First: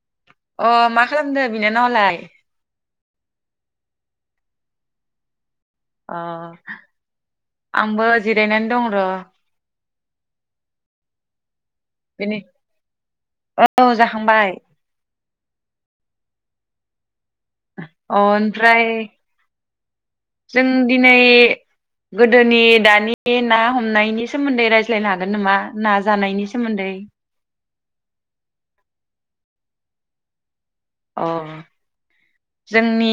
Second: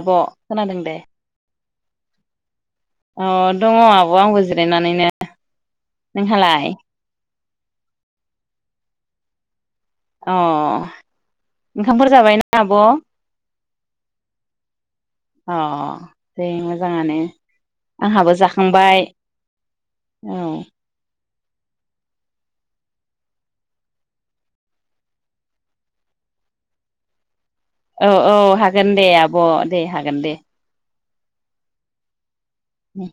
आब खोनादों अ दे मा खालामदो बिनानावालाय अ दङ आब आंबो जिरायनानैनो अ नोंहालाय आंबो जिरायनानै दं र अ ओंखामफोर बिनि जाबायना आब औ जाखांबाय अ दे मोजाङानो अ आंहाबो ओमफ्राय जाखांबाय औ जों दिनै गोदोनि दानि ना हमनायनि सोमोन्दै रायज्लायनो हागोन नामा ना जानायनि सोमोन्दै औ औ हागोन दे आब दे हागोन दे अ जोंनि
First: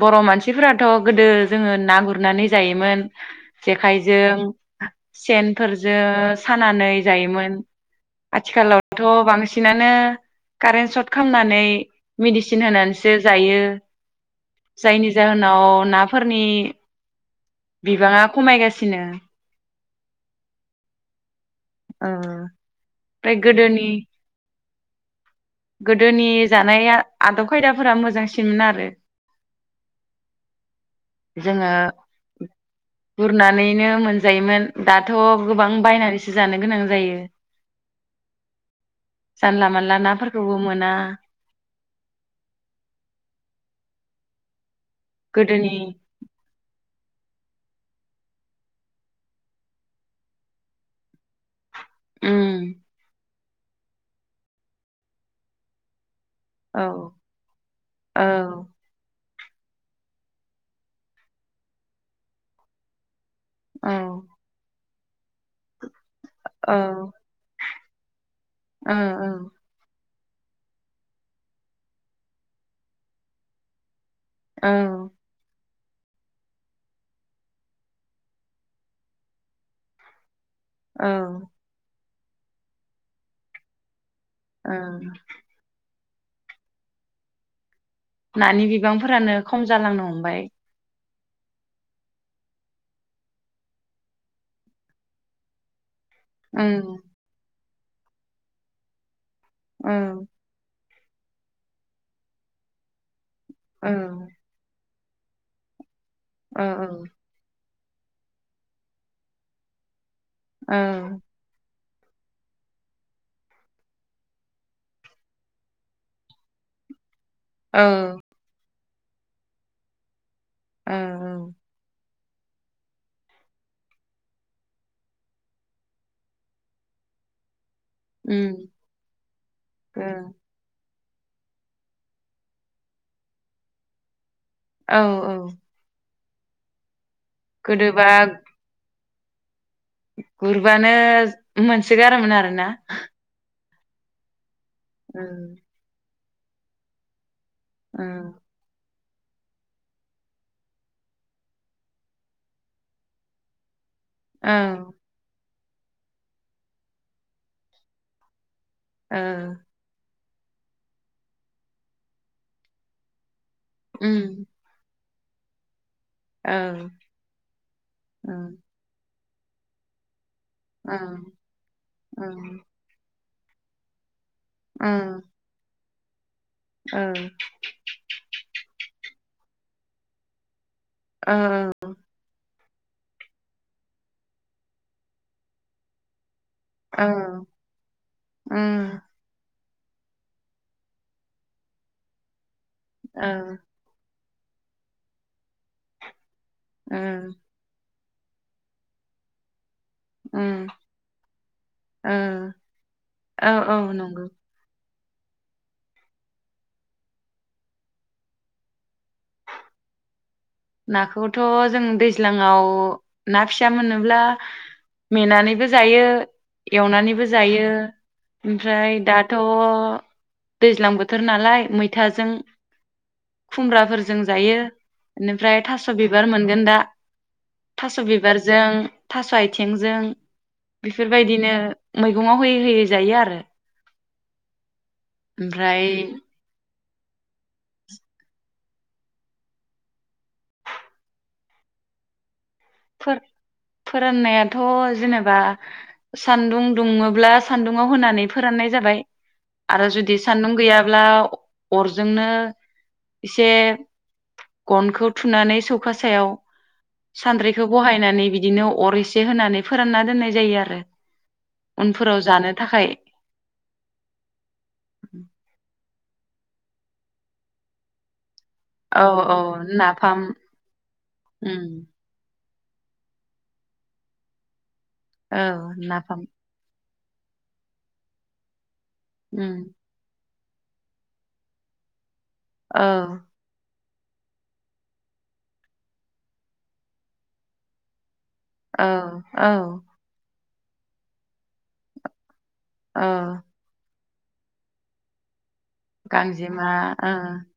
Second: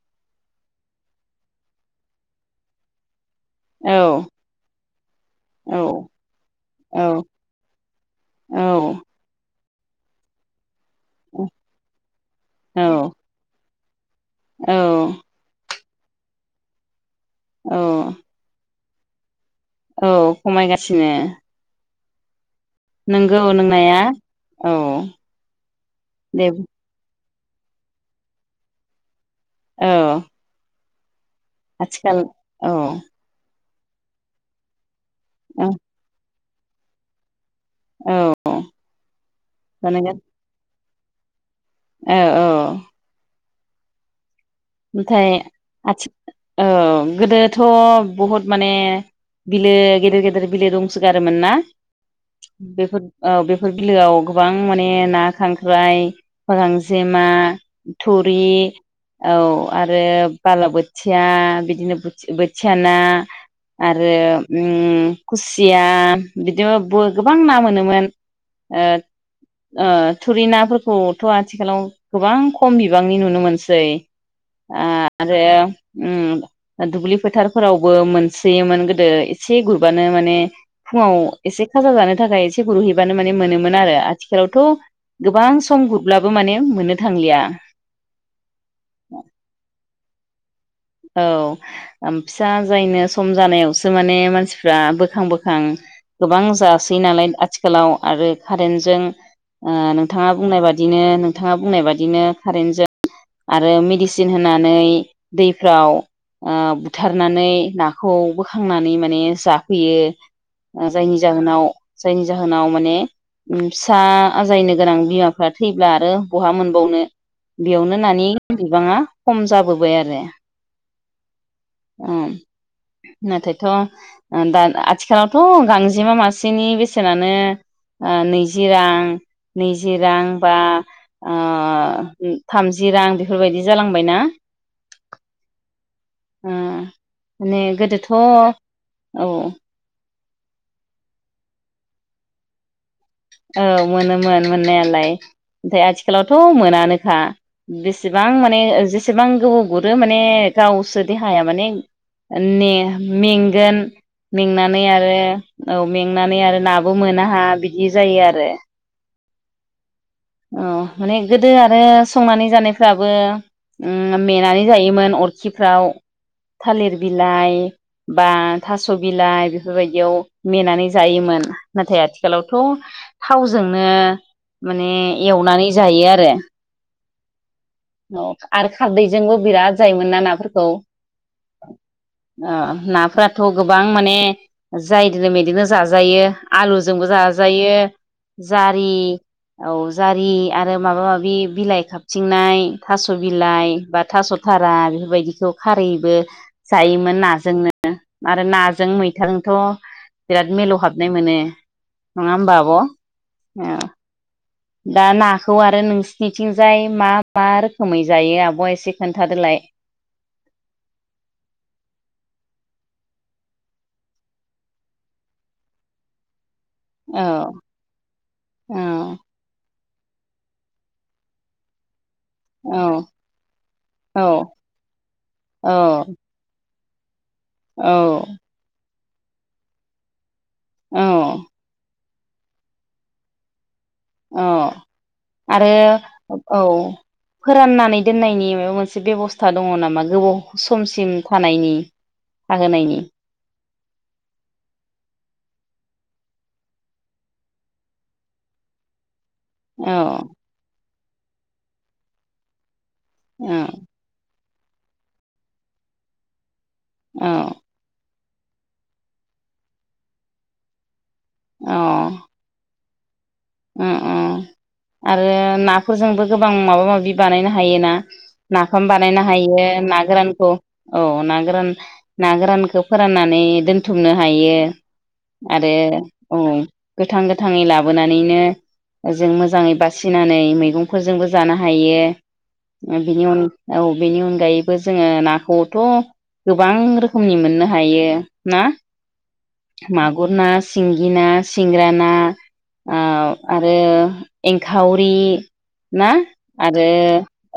बर मानसिफोराथ गोदो जोङो ना गुरनानै जायोमोन औ जेखाइजों औ सेनफोरजों सानानै औ जायोमोन औ आथिखालावथ बांसिन नानो कारेन सर्ट खांनानै मेडिसिन होनानैसो जायो औ जायनि जाहोनाव ना फोरनि औ बिबाङा खमायगासि सिनो औ खमायगासिनो ओ नंगौ गोदोनि नोंनाया औ गोदोनि दे जानाया आदब खायदाफोरा मोजांसिनमोन आरो औ जोङो आथिखाल औ गुरना नैनो मोनजायोमोन दाथ गोबां औ बाइनानैसो जानो गोनां जायो औ जानला मोनला बानायगोन नाफोरखौबो मोना [inaudible] औ औ ओमफ्राय गोदोनि आथि औ गोदोथ बहुद माने बिलो गेदेर गेदेर बिलो दंसोगारोमोन ना उम बेफोर औ बेफोर बिलोआव गोबां माने ना खांख्राइ फोर औ गांजेमा औ थुरि औ आरो बालाबोथिया बिदिनो बोथ-बोथिया ना औ आरो ओम खुसिया ओ बिदिनो बो गोबां ना मोनो मोन। ओ ओ थुरि नाफोरखौथ आथिखालाव गोबां खम बिबांनि नुनो मोनसै। औ आरो उम दुब्लि फोथारफोरावबो मोनसोयोमोन गोदो एसे गुरबानो माने फुङाव एसे खाजा जानो थाखाय एसे गुरहैबानो मान मोनोमोन आरो। आथिखालावथ ओ गोबां सम गुरब्लाबो माने मोननो थांलिया। नानि बि बांफोरानो खम जालांनो हमबाय। औ ओम फिसा जायनो सम जानायावसो माने मानसिफ्रा बोखां बोखां गोबां ओं जासैयो नालाय आथि खालाव आरो कारेन्टजों ओ औ नोंथाङा बुंनाय बा दिनो नोंथाङा बुंनाय बादिनो कारेन्टजों आरो औ मेडिसिन होनानै दैफ्राव ओ औ बुथारनानै ना खौ बोखांनानै माने जाफैयो ओ औ जायनि जाहोनाव जायनि जाहोनाव माने फिसा आजायनो गोनां बिमाफ्रा थैब्ला आरो बहा मोनबावनो औ नि बिबाङा खम जाबोबाय आरो। ओ औ ओ नाथायथ दा आथिखालावथ गांजेमा मासेनि बेसेनानो ओ उम नैजि रां नैजि ओ रां बा आ थाम जिरां बेफोरबायदि जालांबाय ना? औ औ उम माने गोदोथ गोदोबा औ गुरबानो मोनसो गारामोन आरोना औ मोनोमोन मोननायालाय औ ओमफाय आथि खालावथ मोनानोखा औ बेसेबां माने एसेबां गोबाव गुरो माने गावसो देहाया माने मे-मेंगोन मेंंनानै आरो औ मेंनानै आरो नाबो मोनाहा बिदि जायो आरो ओ अ माने गोदो आरो संनानै जानायफ्राबो उम मेनानै जायोमोन अर खिफ्राव औ थालिर बिलाइ बा थास बिलाइ बेफोरबायदियाव मेनानै औ जायोमोन नाथाय आथिखालावथ थावजोंनो माने नानै जायो आरो औ औ आरो खारदैजोंबो बिराद जायोमोन ना नाफोरखौ ओं ओ नाफोराथ गोबां माने जायदोनो मेदोनो जाजायो। आलुजोंबो जाजायो उम जारि औ जारि आरो माबा माबि बिलाइ खाबथिंनाय थास औ ओ बिलाइ बा थास थारा बेफोरबायदिखौ खारैबो जायोमोन नाजोंनो। आरो नाजों मैथाजोंथ बिराद उम मिलौ हाबनाय मोनो ओ नङा होमबा आब औ औ नंगौ दा नाखौ आरो नोंसिनिथिंजाय मा मा रोखोमै जायो आब एसे खोन्थादोलाय। नाखौथ जों दैज्लाङाव ना फिसा मोनोब्ला मेनानैबो जायो। औ एवनानैबो जायो औ ओमफ्राय दाथ दैज्लां बोथोर नालाय मै थाजों औ खुमब्राफोरजों औ जायो। इनिफ्राय औ थास बिबार मोनगोन दा। थास औ बिबारजों थास आइथेंजों औ बेफोरबायदिनो मैगंआव होयै होयै जायो आरो। औ। आरो ओमफ्राय औ। फोराननानै दोननायनि माबा मोनसे बेबस्था दङ नामा गोबाव समसिम थानायनि थाहोनायनि फोर-फोराननायाथ जेनेबा सान्दुं दुङोब्ला सान्दुंङाव होनानै फोराननाय जाबाय। आरो औ जुदि सान्दुं गैया ब्ला अरजोंनो औ इसे गनखौ थुनानै सौखा सायाव औ। सान्द्रिखौ बहायनानै बिदिनो अर एसे होनानै फोरानना दोननाय जायो आरो। उनफोराव जानो थाखाय। अ अ आरो ना फोरजोंबो गोबां माबा माबि बानायनो हायोना। नाफाम औ बानायनो औ हायो ना नाफाम गोरानखौ औ ना उम गोरान ना गोरान खौ फोराननानै दोनथुमनो हायो। औ आरो नाफाम अं। गोथां गोथांङै लाबोनानै। नैनो। जों उम मोजांङै बासिनानै। मैगंफोरजोंबो जानो हायो। औ ओ बिनि अन। औ बेनि अनगायैबो जोंङो नाखौथ गोबां रोखोमनि मोननो हायो। ना औ। औ मागुर ना। सिंगि ना सिंग्रा ना। औ आव आरो। एंखावरि ना गांजेमा आरो ओ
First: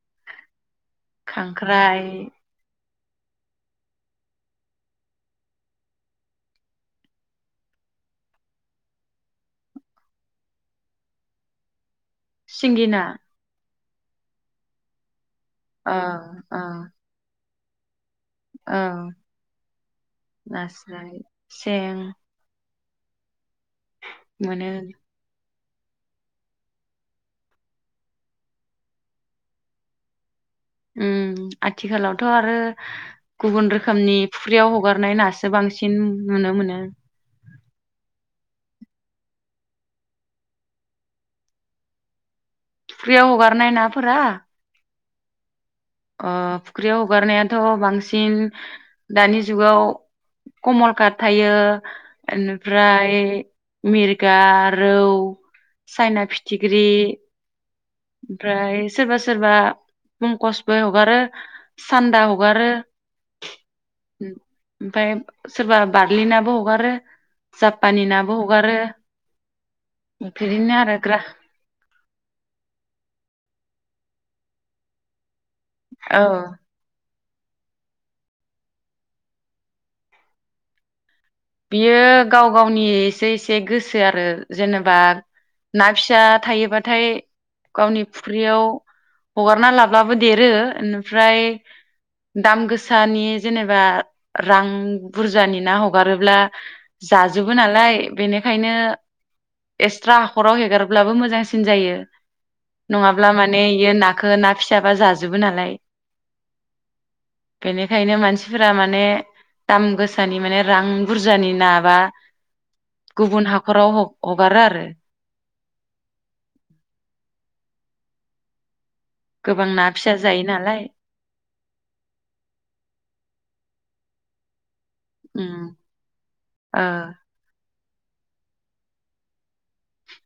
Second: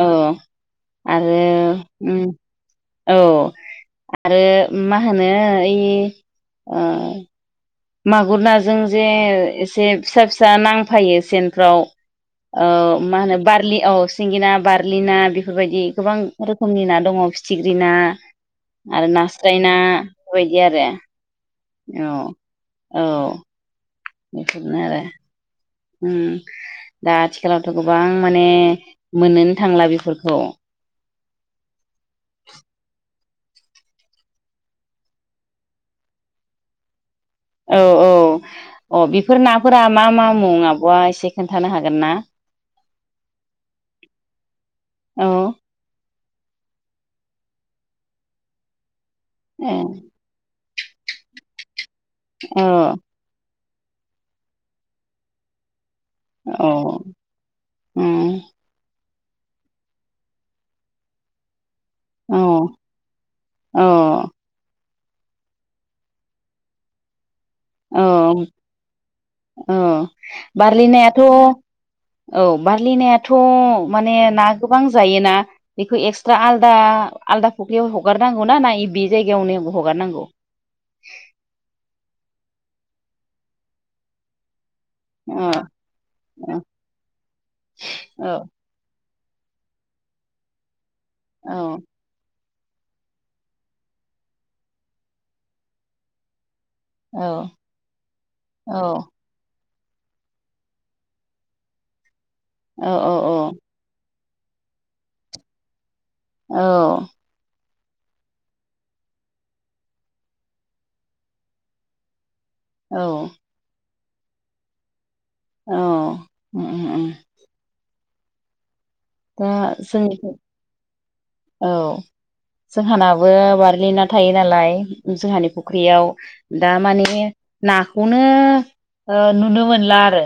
औ आरो खांख्राइ ओम औ आरो मा होनो ओइ ओ मागुर नाजों जे एसे फिसा फिसा नांफायो सेनफ्राव औ सिंगि ना मा होनो बार लि औ सिंगिना बार्लि ना बेफोरबायदि औ गोबां औ रोखोमनि ना दंङ थिग्रिना औ आरो नास्राय ना बेबायदि आरो नास्राय सें औ औ मोनो बेफोरनो आरो ओम दा आथिखालावथ गोबां माने मोननोनो थांला बेफोरखौ ओम आथिखालावथ आरो गुबुन रोखोमनि फुख्रियाव हगारनाय नासो बांसिन नुनो मोनो औ औ अ बिफोर नाफोरा मा मा मुं आबआ एसे खोन्थानो हागोन ना? फुख्रियाव हगारनाय नाफोरा औ अ फुख्रियाव हगारनायाथ बांसिन दानि ए जुगाव कमल काट थायो औ एनिफ्राय मिरगा, रौ साइना फिथिख्रि औ उम ओमफ्राय सोरबा सोरबा पंकस [unintelligible] हगारो सान्दा औ हगारो औ ओमफाय सोरबा बारलिनाबो हगारो औ जापानि नाबो हगारो औ बिदिनो आरो बारलिनायाथ ग्रा औ बारलिनायाथ माने ना गोबां जायोना बेखौ औ एक्सट्रा आलदा आलदा फख्रियाव हगारनांगौ ना ना बे जायगायावनो हगारनांगौ बियो गाव गावनि एसे एसे गोसो आरो जेनेब बा औ ना फिसा औ थायोबाथाय गावनि फुख्रियाव हगारना लाब्लाबो देरो। ओमफ्राय। औ दाम गोसानि जेनेबा रां बुरजानि ना हगारोब्ला। ब्ला। जाजोबो नालाय बेनिखायनो। औ एक्सट्रा हाखराव हेगारब्लाबो मोजांसिन जायो। औ नङाब्ला माने इयो ना- खौ ना फिसाबा जाजोबो नालाय। औ। बेनिखायनो मानसिफोरा माने दाम गोसानि माने रां। बुरजानि नाबा। औ गुबुन हाखराव। हगारो आरो। औ ओम। दा गोबां ना फिसा जोंनि जायो नालाय औ जोंहानाबो बारलि ना। थायो नालाय। जोंहानि उम फुख्रियाव दा ओ माने ना। खौनो नुनो मोनला आरो।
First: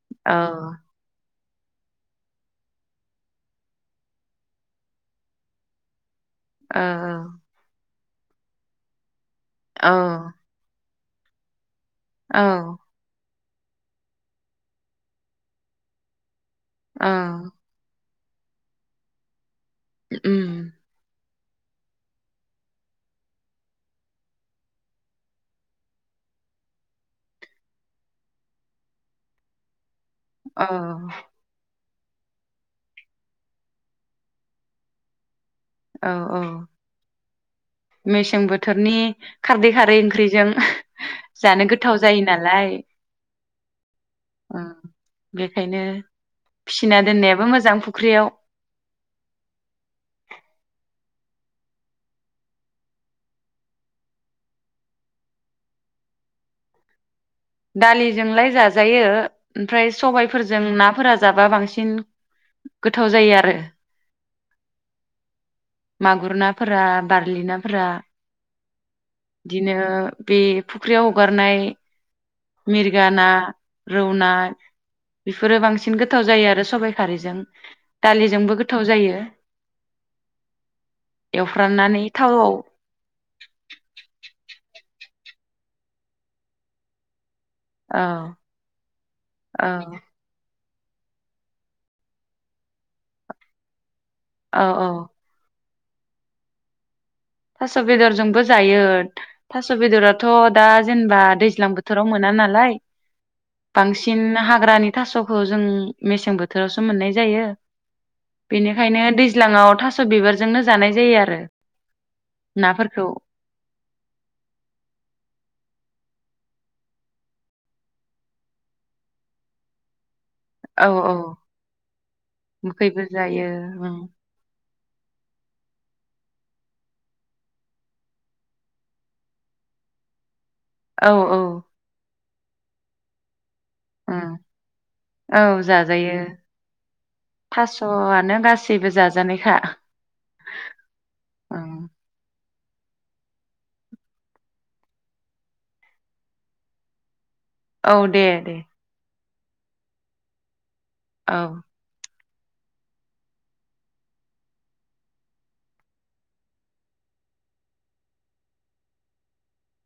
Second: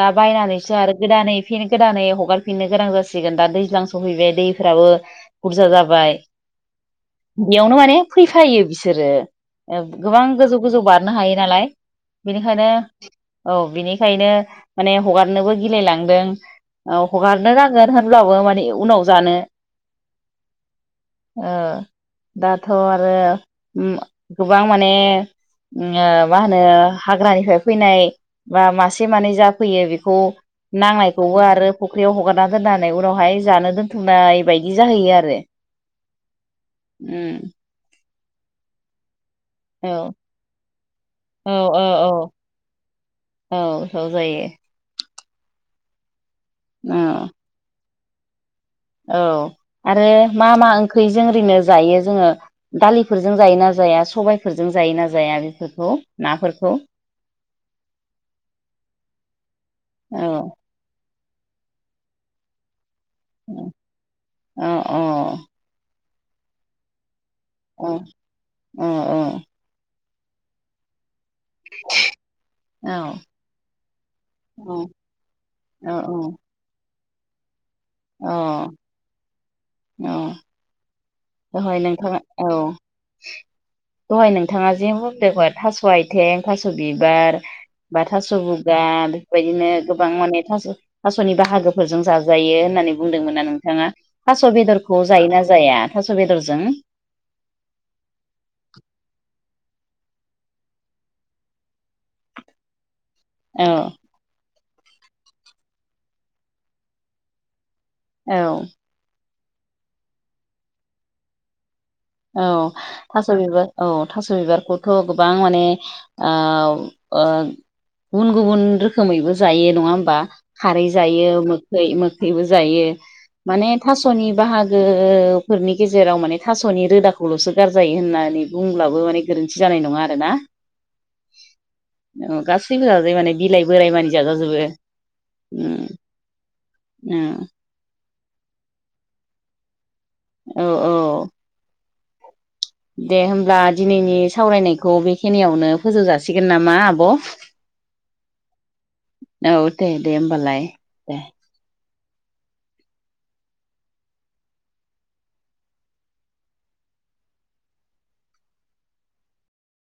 दा औ बायनानैसो आरो गोदानै। फिन गोदानै हगारफिननो गोनां जा सिगोन दा दैज्लां सहैबाय दैफोराबो बुरजा जाबाय। औ यावनो माने। फैफायो बिसोरो। ओ‌ औ गोबां गोजौ-गोजौ बार। हायो नालाय। औ बेनिखायनो। औ बिनिखायनो माने हगारनोबो गिलायलांदों। औ हगार। [unintelligible] होनब्लाबो माने उनाव जानो। उम। ओ दाथ आरो उम गोबां माने उम ओ मा होनो हाग्रानिफ्राय फैनाय बा मासे मानै जाफैयो बेखौ। औ खौ नांनायखौबो आरो। फख्रियाव हगार दोननानै उनावहाय जानो दोनथुमनाय बायदि जाहैयो आरो। औ औ। उम मेसें बोथोरनि। खारदै औ खारै ओंख्रिजों औ जानो औ गोथाव जायो नालाय। औ। [unintelligible] जायो। उम बेखायनो। औ फिना दोननायाबो मोजां ख्रियाव औ आरो मा मा ओंख्रि जों ओरैनो जायो जोङो दालिफोरजों जायोना जाया सबायफोरजों जायोना जाया बेफोरखौ नाफोरखौ। दालिजोंलाय जाजायो ओमफ्राय औ सबायफोरजों नाफोरा। जाबा बांसिन। गोथाव जायो आरो। अ अ। मागुर नाफोरा बारलिनाफोरा। औ औ इदिनो। बे फुख्रियाव। हगारनाय मिरगा औ ना रौ ना औ बेफोरो औ बांसिन गोथाव जायो आरो सबाय खारैजों। दालिजोंबो औ गोथाव जायो। दहय एवफ्रामनानै नोंथाङा औ। थावआव दहाय नोंथाङा जे बुंदोमोन थास आयथें थास बिबार। औ बा थास बुगा बेफोरबायदिनो औ गोबां माने थास। थासनि बाहागोफोरजों जाजायो होननानै बुंदोंमोनना नोंथाङा थास औ बेदरखौ औ जायोना जाया? थास बेदरजों थास बेदरजोंबो जायो। थास बेदराथ दा जेनेबा दैज्लां बोथोराव मोना नालाय औ बांसिन हा हाग्रानि थास खौ जों मेसें बोथोरावसो मोननाय जायो। औ बेनिखायनो दै [unintelligible] थास बिबारजोंनो जानाय जायो आरो। औ नाफोरखौ थास बिबार औ थास बिबारखौथ गोबां माने औ ओ गुबुन गुबुन रोखोमैबो जायो नङा होमबा? खारै औ औ जायो मोखै मोखैबो जायो मोखैबो जायो माने उम थासनि बाहागो गो फोरनि गेजेराव माने थास थ नि रोदाखौल सो गारजायो होननानै बुंब्लाबो माने गोरोन्थि जानाय नङा आरोना औ औ अ गासिबो जायो माने बिलाइ बोराय मानि उम जाजाजोबो औ ओम जाजायो ओम मानो गासैबो जाजानायखा औ औ उम दे होमब्ला दिनैनि सावरायनायखौ बेखिनियावनो फोजौ जासिगोन नामा आब' औ दे दे औ दे दे होमबालाय । औ